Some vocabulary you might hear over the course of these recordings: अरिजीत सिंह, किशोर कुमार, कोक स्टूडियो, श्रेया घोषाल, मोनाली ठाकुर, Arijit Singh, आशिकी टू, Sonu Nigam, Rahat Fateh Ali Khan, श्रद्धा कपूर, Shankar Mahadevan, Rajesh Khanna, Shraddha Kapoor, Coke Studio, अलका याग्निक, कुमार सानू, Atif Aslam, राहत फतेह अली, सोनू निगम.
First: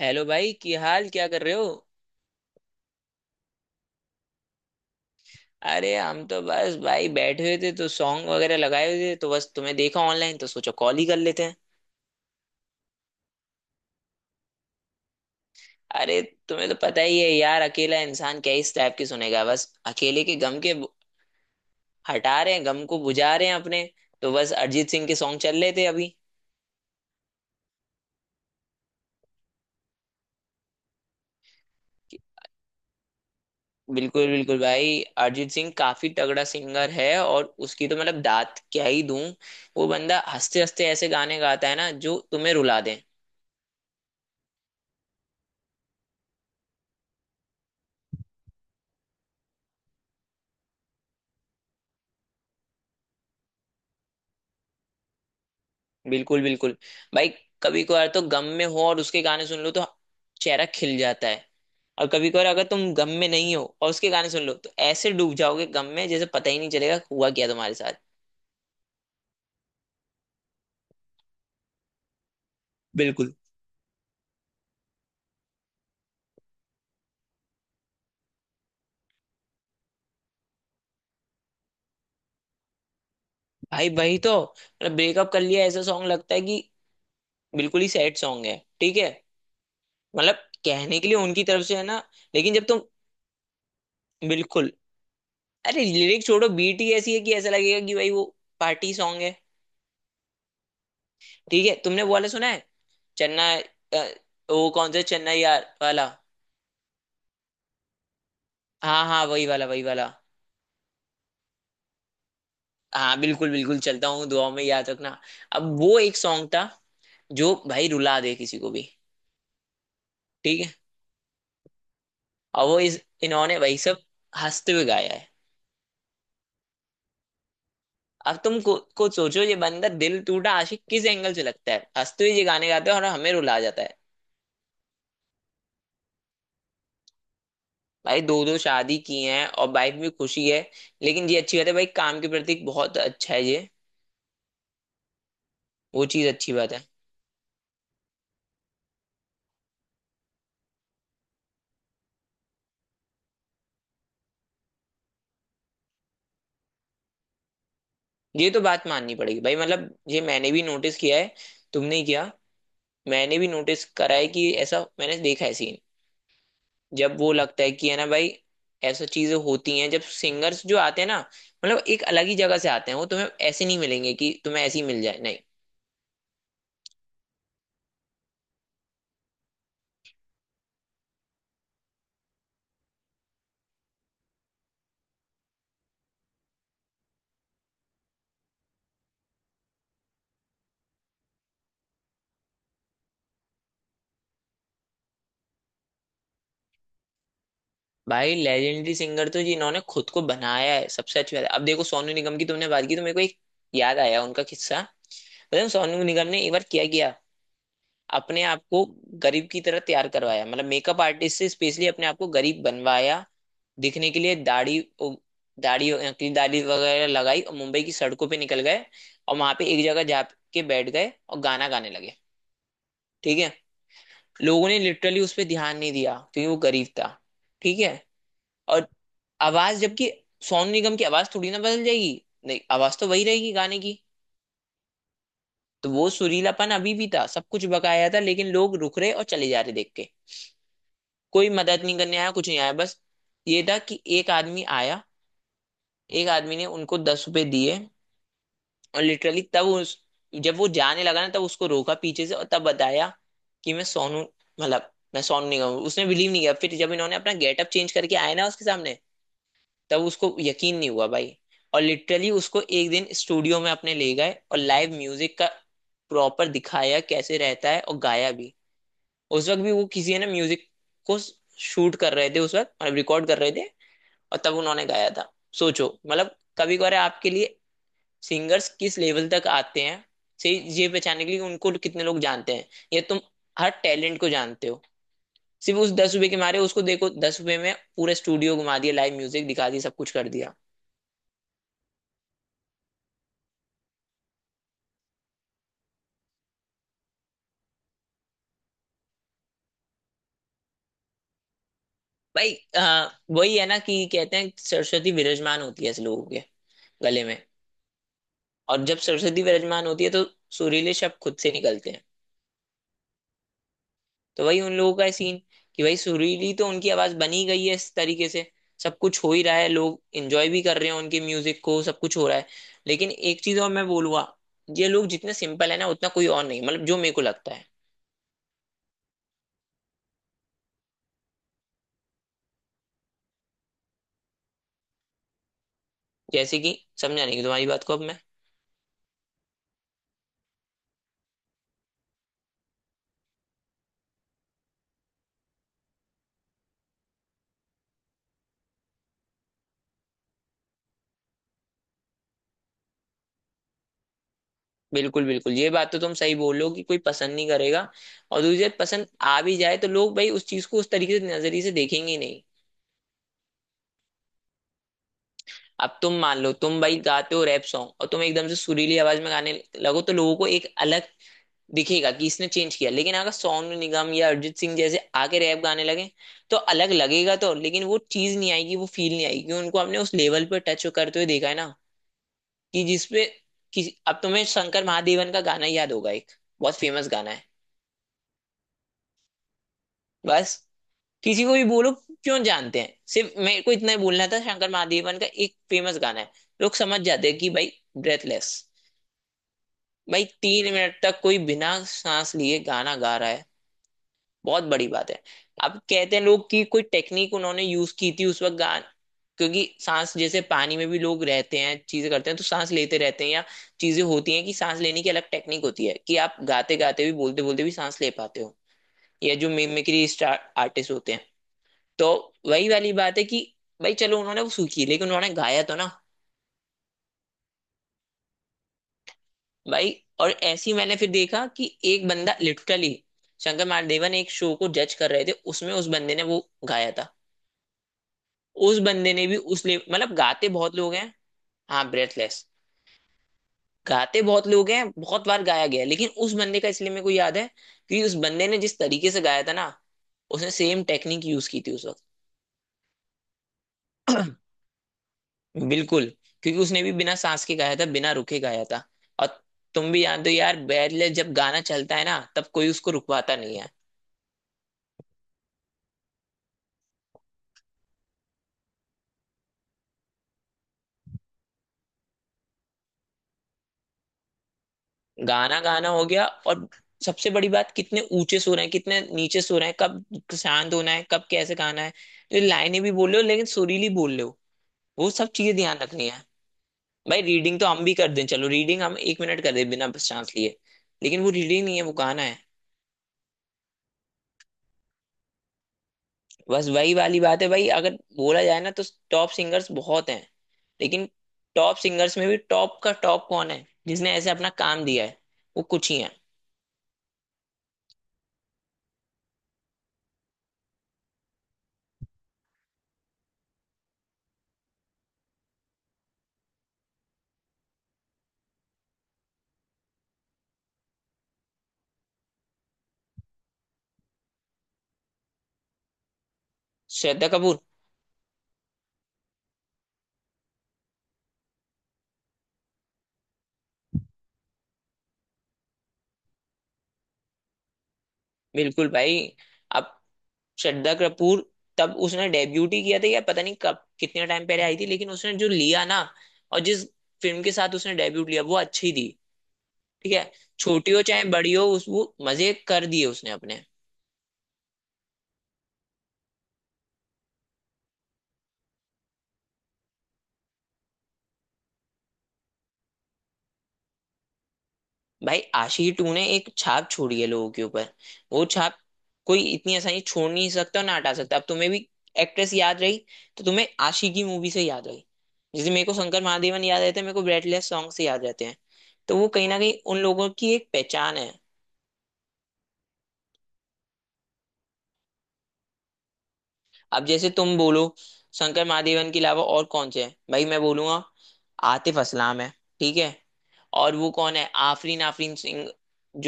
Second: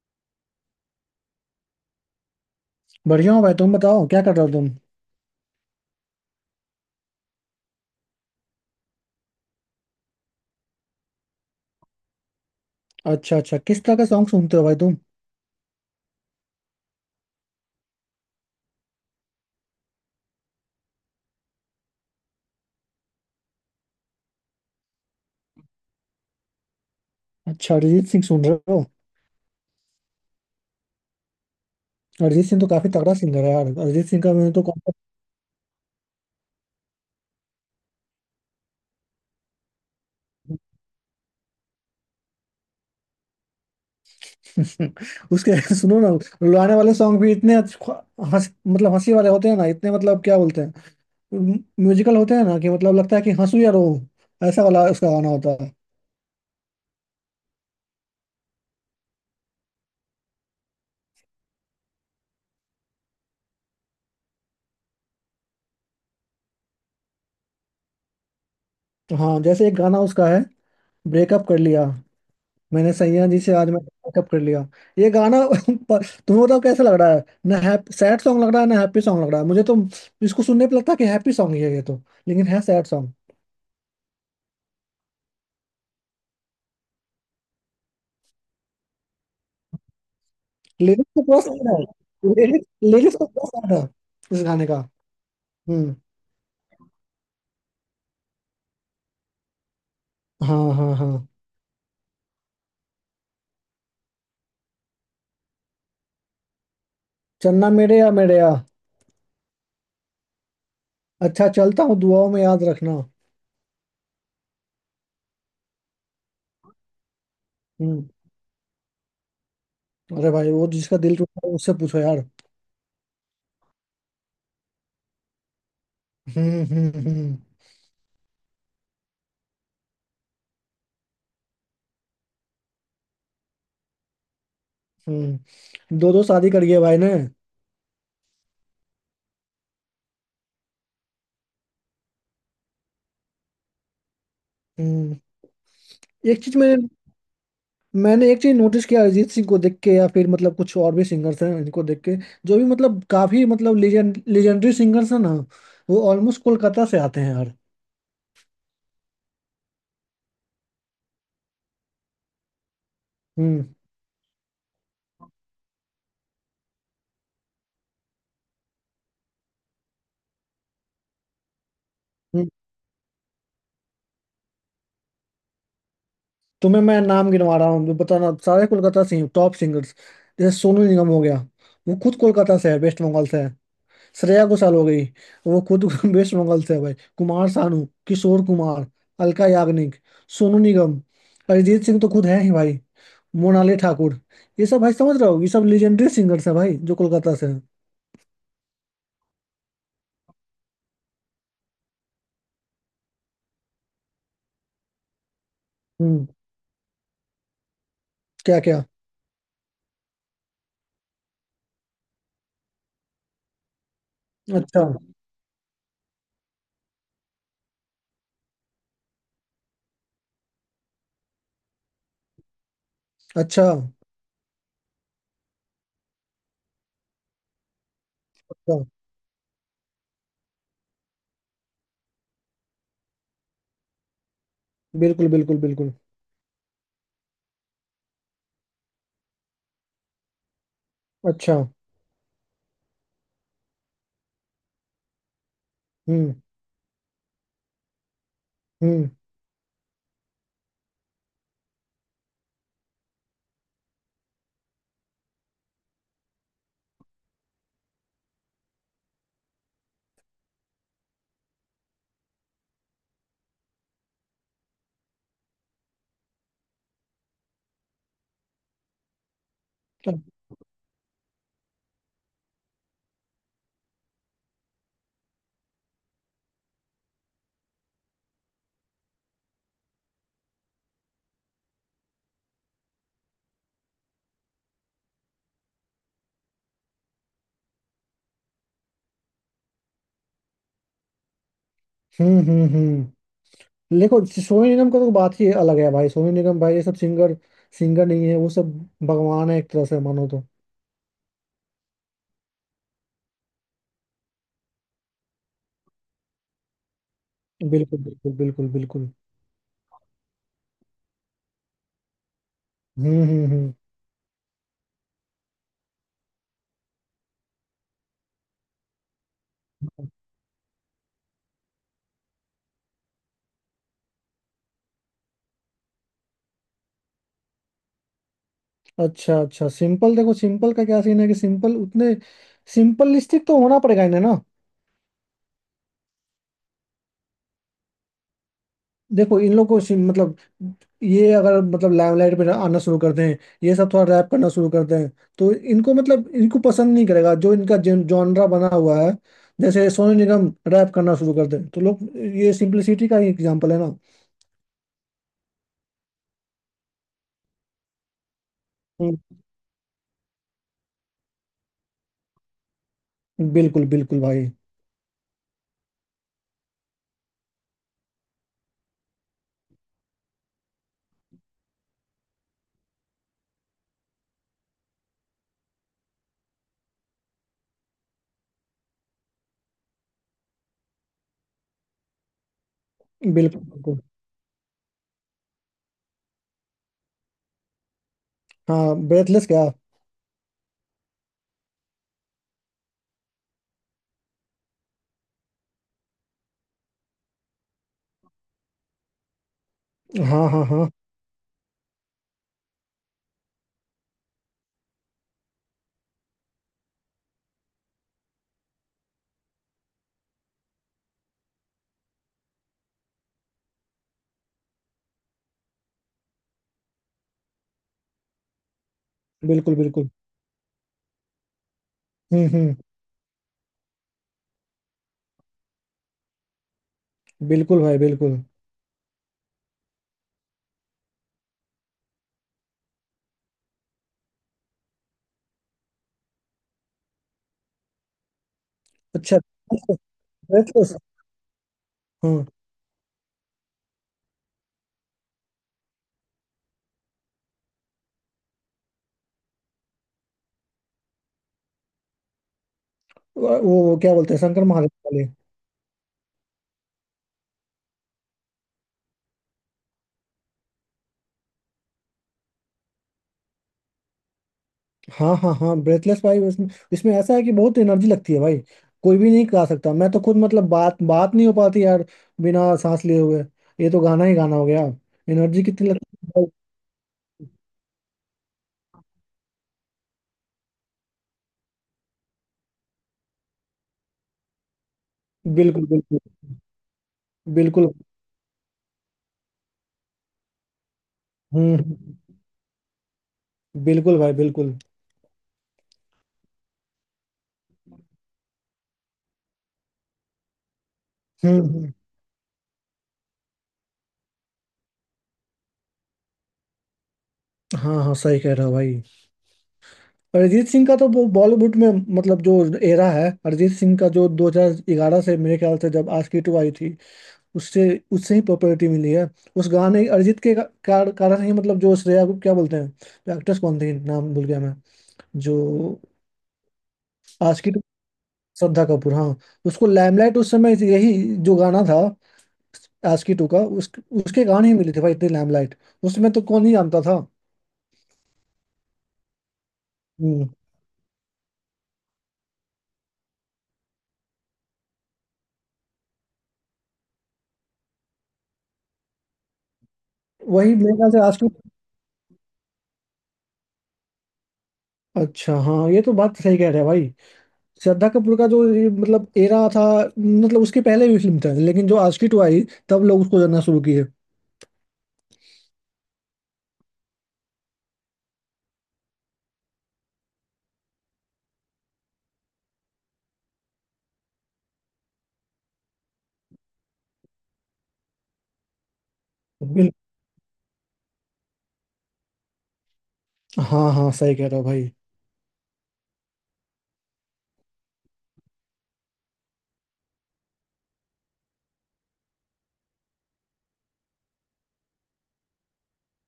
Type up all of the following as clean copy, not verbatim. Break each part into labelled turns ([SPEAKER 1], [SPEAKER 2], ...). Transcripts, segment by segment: [SPEAKER 1] Hello भाई की हाल क्या कर रहे हो।
[SPEAKER 2] बढ़िया हो भाई। तुम बताओ क्या कर रहे हो तुम?
[SPEAKER 1] अरे हम तो बस भाई बैठे हुए थे तो सॉन्ग वगैरह लगाए हुए थे तो बस तुम्हें देखा ऑनलाइन तो सोचा कॉल ही कर लेते हैं।
[SPEAKER 2] अच्छा अच्छा, किस तरह का सॉन्ग सुनते हो भाई तुम?
[SPEAKER 1] अरे तुम्हें तो पता ही है यार अकेला इंसान क्या इस टाइप की सुनेगा बस अकेले के गम के हटा रहे हैं गम को बुझा रहे हैं अपने। तो बस अरिजीत सिंह के सॉन्ग चल रहे थे अभी।
[SPEAKER 2] अच्छा, अरिजीत सिंह सुन रहे हो। अरिजीत सिंह तो काफी तगड़ा सिंगर है यार। अरिजीत सिंह
[SPEAKER 1] बिल्कुल
[SPEAKER 2] का मैंने
[SPEAKER 1] बिल्कुल
[SPEAKER 2] तो
[SPEAKER 1] भाई।
[SPEAKER 2] कॉन्सर्ट
[SPEAKER 1] अरिजीत सिंह काफी तगड़ा सिंगर है और उसकी तो मतलब दात क्या ही दूं। वो बंदा हंसते हंसते ऐसे गाने गाता है ना जो तुम्हें रुला दे।
[SPEAKER 2] उसके सुनो ना। लुभाने वाले सॉन्ग भी इतने हंस, हंसी वाले होते हैं ना इतने, क्या बोलते हैं, म्यूजिकल होते हैं ना। कि लगता है कि हंसू या रो, ऐसा वाला उसका गाना होता है।
[SPEAKER 1] बिल्कुल बिल्कुल भाई। कभी कभार तो गम में हो और उसके गाने सुन लो तो चेहरा खिल जाता है। और कभी कभार अगर तुम गम में नहीं हो और उसके गाने सुन लो तो ऐसे डूब जाओगे गम में जैसे पता ही नहीं चलेगा हुआ क्या तुम्हारे साथ।
[SPEAKER 2] तो हाँ, जैसे एक गाना उसका है, ब्रेकअप कर लिया मैंने सैया
[SPEAKER 1] बिल्कुल।
[SPEAKER 2] जी से आज मैं, अप कर लिया। ये गाना तुम्हें बताओ कैसा लग रहा है ना। हैप सैड सॉन्ग लग रहा है ना, हैप्पी सॉन्ग लग रहा है। मुझे तो इसको सुनने पे लगता है कि हैप्पी सॉन्ग ही है ये तो, लेकिन है सैड सॉन्ग।
[SPEAKER 1] भाई वही तो मतलब ब्रेकअप कर लिया ऐसा सॉन्ग लगता है कि बिल्कुल ही सैड सॉन्ग है ठीक है। मतलब कहने के
[SPEAKER 2] लिरिक्स
[SPEAKER 1] लिए
[SPEAKER 2] तो पूरा
[SPEAKER 1] उनकी तरफ
[SPEAKER 2] सैड
[SPEAKER 1] से है ना,
[SPEAKER 2] है।
[SPEAKER 1] लेकिन जब
[SPEAKER 2] लिरिक्स
[SPEAKER 1] तुम।
[SPEAKER 2] लिरिक्स तो पूरा सैड है इस गाने
[SPEAKER 1] बिल्कुल।
[SPEAKER 2] का।
[SPEAKER 1] अरे
[SPEAKER 2] हम्म।
[SPEAKER 1] लिरिक्स छोड़ो बीट ही ऐसी है कि ऐसा लगेगा कि भाई वो पार्टी सॉन्ग है।
[SPEAKER 2] हाँ हाँ हाँ।
[SPEAKER 1] ठीक है, तुमने वो वाला सुना है? चेन्नई अ, वो कौन सा चेन्नई यार वाला?
[SPEAKER 2] चन्ना मेरे या मेरे या।
[SPEAKER 1] हाँ हाँ वही वाला वही वाला।
[SPEAKER 2] अच्छा, चलता हूँ दुआओं में याद रखना।
[SPEAKER 1] हाँ बिल्कुल बिल्कुल, चलता हूँ दुआ में याद रखना। अब वो एक सॉन्ग था जो भाई
[SPEAKER 2] हम्म।
[SPEAKER 1] रुला दे किसी को भी।
[SPEAKER 2] अरे भाई,
[SPEAKER 1] ठीक
[SPEAKER 2] वो
[SPEAKER 1] है।
[SPEAKER 2] जिसका दिल टूटा है उससे पूछो यार।
[SPEAKER 1] और वो इस इन्होंने वही सब हंसते हुए गाया है।
[SPEAKER 2] हम्म।
[SPEAKER 1] अब तुम को खुद सोचो ये बंदा दिल टूटा आशिक किस एंगल से लगता है, हंसते हुए ये गाने गाते हैं और हमें रुला जाता है।
[SPEAKER 2] हम्म, दो दो शादी करी है भाई ने।
[SPEAKER 1] भाई दो दो शादी की हैं और वाइफ भी खुशी है। लेकिन ये अच्छी बात है, भाई काम के प्रति बहुत अच्छा है ये।
[SPEAKER 2] हम्म।
[SPEAKER 1] वो चीज
[SPEAKER 2] एक
[SPEAKER 1] अच्छी
[SPEAKER 2] चीज
[SPEAKER 1] बात
[SPEAKER 2] मैंने,
[SPEAKER 1] है।
[SPEAKER 2] मैंने एक चीज नोटिस किया अरिजीत सिंह को देख के, या फिर कुछ और भी सिंगर्स हैं इनको देख के, जो भी काफी लेजेंडरी सिंगर्स हैं ना, वो ऑलमोस्ट कोलकाता से आते हैं यार।
[SPEAKER 1] ये तो बात माननी पड़ेगी भाई, मतलब ये मैंने भी नोटिस किया है। तुमने ही किया, मैंने भी
[SPEAKER 2] हम्म।
[SPEAKER 1] नोटिस करा है कि ऐसा मैंने देखा है सीन। जब वो लगता है कि है ना भाई ऐसा चीजें होती हैं, जब सिंगर्स जो आते हैं ना मतलब एक अलग ही
[SPEAKER 2] हम्म।
[SPEAKER 1] जगह से आते हैं, वो तुम्हें ऐसे नहीं मिलेंगे कि तुम्हें ऐसे ही मिल जाए, नहीं।
[SPEAKER 2] तुम्हें मैं नाम गिनवा रहा हूँ, बताना, सारे कोलकाता से ही टॉप सिंगर्स। जैसे सोनू निगम हो गया, वो खुद कोलकाता से है, वेस्ट बंगाल से है। श्रेया घोषाल हो गई, वो खुद वेस्ट बंगाल से है भाई। कुमार सानू, किशोर कुमार, अलका याग्निक, सोनू निगम, अरिजीत सिंह तो खुद है ही भाई, मोनाली ठाकुर। ये सब भाई, समझ रहे हो, ये सब लेजेंडरी सिंगर्स हैं भाई जो कोलकाता से हैं।
[SPEAKER 1] भाई लेजेंडरी सिंगर तो जिन्होंने खुद को बनाया है सबसे अच्छी बात है। अब देखो सोनू निगम की तुमने बात की तो मेरे को एक याद आया उनका किस्सा, मतलब सोनू
[SPEAKER 2] हम्म।
[SPEAKER 1] निगम ने एक बार क्या किया, अपने
[SPEAKER 2] क्या
[SPEAKER 1] आप
[SPEAKER 2] क्या?
[SPEAKER 1] को गरीब की तरह तैयार करवाया मतलब मेकअप आर्टिस्ट से स्पेशली अपने आप को गरीब बनवाया दिखने के लिए, दाढ़ी
[SPEAKER 2] अच्छा।
[SPEAKER 1] दाढ़ी की दाढ़ी वगैरह लगाई और मुंबई की सड़कों पे निकल गए और वहां पे एक जगह जाके बैठ गए और गाना गाने लगे। ठीक है।
[SPEAKER 2] अच्छा।
[SPEAKER 1] लोगों ने लिटरली उस पर ध्यान नहीं दिया क्योंकि वो गरीब था। ठीक है।
[SPEAKER 2] अच्छा।
[SPEAKER 1] और आवाज, जबकि सोनू निगम की आवाज थोड़ी ना बदल जाएगी, नहीं आवाज तो वही रहेगी गाने की।
[SPEAKER 2] बिल्कुल बिल्कुल
[SPEAKER 1] तो
[SPEAKER 2] बिल्कुल।
[SPEAKER 1] वो सुरीलापन अभी भी था, सब कुछ बकाया था, लेकिन लोग रुक रहे और चले जा रहे देख के, कोई
[SPEAKER 2] अच्छा।
[SPEAKER 1] मदद नहीं करने आया कुछ नहीं आया। बस ये था कि एक आदमी आया, एक
[SPEAKER 2] हम्म
[SPEAKER 1] आदमी ने उनको 10 रुपए दिए। और
[SPEAKER 2] हम्म।
[SPEAKER 1] लिटरली तब उस जब वो जाने लगा ना तब उसको रोका पीछे से और तब बताया कि मैं सोनू मतलब मैं सोनू निगम हूँ। उसने बिलीव नहीं किया, फिर जब इन्होंने अपना गेटअप चेंज करके आए ना उसके सामने तब उसको यकीन नहीं हुआ भाई। और लिटरली उसको एक दिन स्टूडियो में अपने ले गए और लाइव म्यूजिक का प्रॉपर दिखाया कैसे रहता है और गाया भी। उस वक्त भी वो किसी है
[SPEAKER 2] अच्छा।
[SPEAKER 1] ना म्यूजिक को शूट कर रहे थे उस वक्त मतलब रिकॉर्ड कर रहे थे, और तब उन्होंने गाया था। सोचो मतलब कभी कभार आपके लिए सिंगर्स किस लेवल तक आते हैं, से ये पहचानने के लिए उनको कितने लोग जानते हैं, या तुम हर टैलेंट को जानते हो? सिर्फ उस 10 रुपए के मारे उसको देखो, 10 रुपए में पूरे स्टूडियो घुमा दिया, लाइव म्यूजिक दिखा दिया, सब कुछ कर दिया।
[SPEAKER 2] हम्म। देखो सोनू निगम का तो बात ही अलग है भाई। सोनू निगम, भाई ये सब सिंगर, सिंगर नहीं है वो सब, भगवान है एक तरह से मानो तो।
[SPEAKER 1] भाई वही है ना कि कहते हैं सरस्वती विराजमान होती है ऐसे लोगों के गले में।
[SPEAKER 2] बिल्कुल बिल्कुल बिल्कुल
[SPEAKER 1] और जब
[SPEAKER 2] बिल्कुल।
[SPEAKER 1] सरस्वती विराजमान होती है तो सुरीले शब्द खुद से निकलते हैं।
[SPEAKER 2] हम्म।
[SPEAKER 1] तो वही उन लोगों का सीन कि भाई सुरीली तो उनकी आवाज बनी गई है इस तरीके से, सब कुछ हो ही रहा है, लोग एंजॉय भी कर रहे हैं उनके म्यूजिक को, सब कुछ हो रहा है। लेकिन एक चीज और मैं बोलूंगा, ये लोग जितने सिंपल है ना उतना कोई और नहीं, मतलब जो मेरे को लगता है।
[SPEAKER 2] अच्छा अच्छा, सिंपल, देखो सिंपल का क्या सीन है कि सिंपल, उतने सिंपलिस्टिक तो होना पड़ेगा इन्हें ना।
[SPEAKER 1] जैसे कि समझा नहीं तुम्हारी बात को अब मैं।
[SPEAKER 2] देखो इन लोग को ये अगर लाइमलाइट पे आना शुरू करते हैं, ये सब थोड़ा रैप करना शुरू करते हैं, तो इनको इनको पसंद नहीं करेगा जो इनका जॉनरा बना हुआ है। जैसे सोनू निगम रैप करना शुरू करते हैं तो लोग, ये सिंपलिसिटी का ही एग्जाम्पल है ना।
[SPEAKER 1] बिल्कुल बिल्कुल, ये बात तो तुम सही बोल रहे हो कि कोई पसंद नहीं करेगा, और दूसरी बात पसंद
[SPEAKER 2] हम्म,
[SPEAKER 1] आ भी जाए तो लोग भाई उस चीज को उस तरीके से नजरिए से देखेंगे ही नहीं।
[SPEAKER 2] बिल्कुल बिल्कुल भाई।
[SPEAKER 1] अब तुम मान लो तुम भाई गाते हो रैप सॉन्ग और तुम एकदम से सुरीली आवाज में गाने लगो तो लोगों को एक अलग दिखेगा कि इसने चेंज किया, लेकिन अगर सोनू निगम या अरिजीत सिंह जैसे आके रैप गाने लगे तो अलग लगेगा, तो लेकिन वो चीज नहीं आएगी वो फील नहीं आएगी क्योंकि उनको आपने उस लेवल पे टच करते हुए देखा है ना कि जिसपे,
[SPEAKER 2] बिल्कुल
[SPEAKER 1] कि
[SPEAKER 2] बिल्कुल।
[SPEAKER 1] अब तुम्हें शंकर महादेवन का गाना याद होगा, एक बहुत फेमस गाना है।
[SPEAKER 2] हाँ, ब्रेथलेस क्या।
[SPEAKER 1] बस किसी को भी बोलो, क्यों जानते हैं सिर्फ मेरे को इतना ही बोलना था शंकर महादेवन का एक फेमस गाना है, लोग समझ जाते हैं कि भाई ब्रेथलेस। भाई
[SPEAKER 2] हाँ हाँ
[SPEAKER 1] तीन
[SPEAKER 2] हाँ।
[SPEAKER 1] मिनट तक कोई बिना सांस लिए गाना गा रहा है, बहुत बड़ी बात है। अब कहते हैं लोग कि कोई टेक्निक उन्होंने यूज की थी उस वक्त गान क्योंकि सांस, जैसे पानी में भी लोग रहते हैं चीजें करते हैं तो सांस लेते रहते हैं, या चीजें होती हैं कि सांस लेने की अलग टेक्निक होती है कि आप गाते गाते भी बोलते बोलते भी सांस ले पाते हो, या जो
[SPEAKER 2] बिल्कुल
[SPEAKER 1] मिमिक्री
[SPEAKER 2] बिल्कुल।
[SPEAKER 1] आर्टिस्ट होते हैं। तो
[SPEAKER 2] हम्म।
[SPEAKER 1] वही वाली बात है कि भाई चलो उन्होंने वो सूखी लेकिन उन्होंने गाया तो ना।
[SPEAKER 2] बिल्कुल भाई बिल्कुल।
[SPEAKER 1] भाई और ऐसे ही मैंने फिर देखा कि एक बंदा लिटरली शंकर महादेवन एक शो को जज कर रहे थे उसमें उस बंदे ने वो गाया था। उस बंदे ने भी
[SPEAKER 2] अच्छा,
[SPEAKER 1] उस ले मतलब गाते बहुत लोग
[SPEAKER 2] ब्रेथलेस।
[SPEAKER 1] हैं। हाँ ब्रेथलेस।
[SPEAKER 2] हाँ।
[SPEAKER 1] गाते बहुत लोग हैं, बहुत बार गाया गया है, लेकिन उस बंदे का इसलिए मेरे को याद है कि उस बंदे ने जिस तरीके से गाया था ना, उसने सेम टेक्निक यूज की थी उस वक्त।
[SPEAKER 2] वो क्या बोलते हैं, शंकर महादेव वाले।
[SPEAKER 1] बिल्कुल। क्योंकि उसने भी बिना सांस के गाया था, बिना रुके गाया था। और तुम भी याद हो यार, बैरले जब गाना चलता है ना तब कोई उसको रुकवाता नहीं है।
[SPEAKER 2] हाँ हाँ हाँ, ब्रेथलेस भाई। इसमें, इसमें ऐसा है कि बहुत एनर्जी लगती है भाई। कोई भी नहीं गा सकता। मैं तो खुद बात, बात नहीं हो पाती यार बिना सांस लिए हुए। ये तो गाना ही गाना हो गया।
[SPEAKER 1] गाना
[SPEAKER 2] एनर्जी
[SPEAKER 1] गाना
[SPEAKER 2] कितनी
[SPEAKER 1] हो
[SPEAKER 2] लगती
[SPEAKER 1] गया,
[SPEAKER 2] है भाई।
[SPEAKER 1] और सबसे बड़ी बात कितने ऊंचे सुर हैं, कितने नीचे सुर हैं, कब शांत होना है, कब कैसे गाना है, तो ये लाइनें भी बोल रहे हो लेकिन सुरीली बोल रहे हो, वो सब चीजें ध्यान
[SPEAKER 2] बिल्कुल
[SPEAKER 1] रखनी है।
[SPEAKER 2] बिल्कुल
[SPEAKER 1] भाई रीडिंग तो हम
[SPEAKER 2] बिल्कुल।
[SPEAKER 1] भी कर दें, चलो रीडिंग हम 1 मिनट कर दें बिना सांस लिए, लेकिन वो रीडिंग
[SPEAKER 2] हम्म
[SPEAKER 1] नहीं है, वो गाना
[SPEAKER 2] हम्म,
[SPEAKER 1] है।
[SPEAKER 2] बिल्कुल भाई बिल्कुल।
[SPEAKER 1] बस वही वाली बात है, भाई अगर बोला जाए ना तो टॉप सिंगर्स बहुत हैं, लेकिन
[SPEAKER 2] हम्म
[SPEAKER 1] टॉप
[SPEAKER 2] हम्म,
[SPEAKER 1] सिंगर्स में भी टॉप का टॉप कौन है जिसने ऐसे अपना काम दिया है, वो कुछ ही है।
[SPEAKER 2] हाँ हाँ सही कह रहा भाई। अरिजीत सिंह का तो, वो बॉलीवुड में जो एरा है अरिजीत सिंह का, जो 2011 से, मेरे ख्याल से जब आशिकी टू आई थी, उससे उससे ही पॉपुलैरिटी मिली है। उस गाने अरिजीत के कारण ही, जो श्रेया को क्या बोलते हैं, जो एक्ट्रेस कौन थी, नाम भूल गया मैं, जो
[SPEAKER 1] श्रद्धा कपूर।
[SPEAKER 2] आशिकी टू, श्रद्धा कपूर हाँ। उसको लैमलाइट उस समय यही जो गाना था आशिकी टू का, उस उसके गाने ही मिले थे भाई, इतने लैमलाइट, उसमें तो कौन ही जानता था।
[SPEAKER 1] बिल्कुल भाई। अब
[SPEAKER 2] हम्म,
[SPEAKER 1] श्रद्धा कपूर, तब उसने डेब्यूटी किया था या पता नहीं कब कितने टाइम पहले आई थी, लेकिन उसने जो लिया ना, और जिस फिल्म के साथ उसने डेब्यूट लिया वो अच्छी थी। ठीक है।
[SPEAKER 2] वही
[SPEAKER 1] छोटी
[SPEAKER 2] मेरे
[SPEAKER 1] हो
[SPEAKER 2] ख्याल से
[SPEAKER 1] चाहे बड़ी हो,
[SPEAKER 2] आशिकी।
[SPEAKER 1] उस वो मजे कर दिए उसने अपने।
[SPEAKER 2] अच्छा हाँ, ये तो बात सही कह रहे हैं भाई। श्रद्धा कपूर का जो ये एरा था, उसके पहले भी फिल्म था, लेकिन जो आशिकी टू आई, तब लोग उसको जानना शुरू किए।
[SPEAKER 1] भाई आशिकी टू ने एक छाप छोड़ी है लोगों के ऊपर। वो छाप कोई इतनी आसानी से छोड़ नहीं सकता और ना हटा सकता, अब तुम्हें भी एक्ट्रेस याद रही तो तुम्हें आशिकी मूवी से याद रही, जैसे मेरे को शंकर महादेवन याद रहते हैं मेरे को ब्रेटलेस सॉन्ग से याद रहते हैं, तो वो कहीं ना कहीं
[SPEAKER 2] बिल-
[SPEAKER 1] उन लोगों की एक पहचान है।
[SPEAKER 2] हाँ हाँ, सही कह रहे हो भाई।
[SPEAKER 1] अब जैसे तुम बोलो, शंकर महादेवन के अलावा और कौन से हैं भाई, मैं बोलूंगा आतिफ असलाम है। ठीक है। और वो कौन है आफरीन आफरीन सिंह,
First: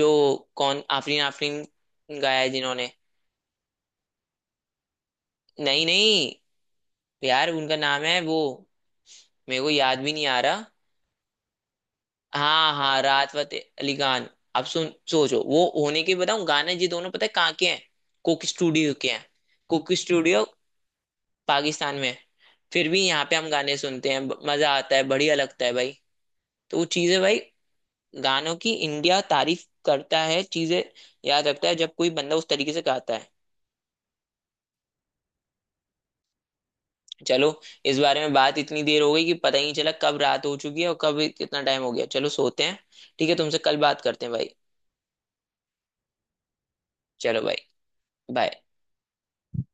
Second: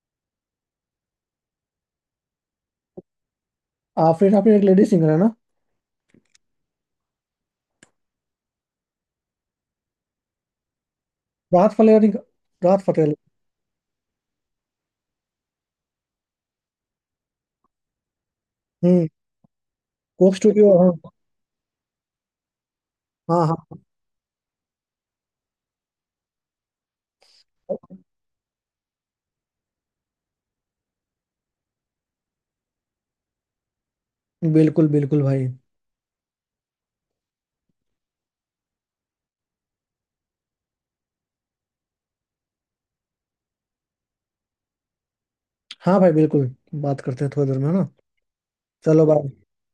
[SPEAKER 1] जो, कौन आफरीन आफरीन गाया है जिन्होंने,
[SPEAKER 2] आफरीन आफरीन एक लेडी सिंगर है ना।
[SPEAKER 1] नहीं नहीं यार उनका नाम है वो मेरे को याद भी नहीं आ रहा।
[SPEAKER 2] राहत फतेह अली।
[SPEAKER 1] हाँ
[SPEAKER 2] राहत
[SPEAKER 1] हाँ
[SPEAKER 2] फतेह अली।
[SPEAKER 1] राहत फतेह अली खान। अब सुन, सोचो वो होने के बताऊं गाने ये दोनों पता है कहाँ के हैं, कुक स्टूडियो
[SPEAKER 2] हम्म।
[SPEAKER 1] के हैं। कुक
[SPEAKER 2] कोक
[SPEAKER 1] स्टूडियो
[SPEAKER 2] स्टूडियो हाँ।
[SPEAKER 1] पाकिस्तान में है। फिर भी यहाँ पे
[SPEAKER 2] हाँ
[SPEAKER 1] हम गाने
[SPEAKER 2] हाँ
[SPEAKER 1] सुनते हैं, मजा आता है, बढ़िया लगता है भाई। तो वो चीजें भाई गानों की, इंडिया तारीफ करता है चीजें, याद रखता है जब कोई बंदा उस तरीके से गाता है।
[SPEAKER 2] बिल्कुल बिल्कुल भाई।
[SPEAKER 1] चलो, इस बारे में बात इतनी देर हो गई कि पता ही नहीं चला कब रात हो चुकी है और कब कितना टाइम हो गया, चलो सोते हैं। ठीक है, तुमसे कल बात करते हैं भाई।
[SPEAKER 2] हाँ भाई बिल्कुल। बात करते हैं
[SPEAKER 1] चलो
[SPEAKER 2] थोड़ी देर
[SPEAKER 1] भाई।
[SPEAKER 2] में, है ना।
[SPEAKER 1] बाय।
[SPEAKER 2] चलो बाय।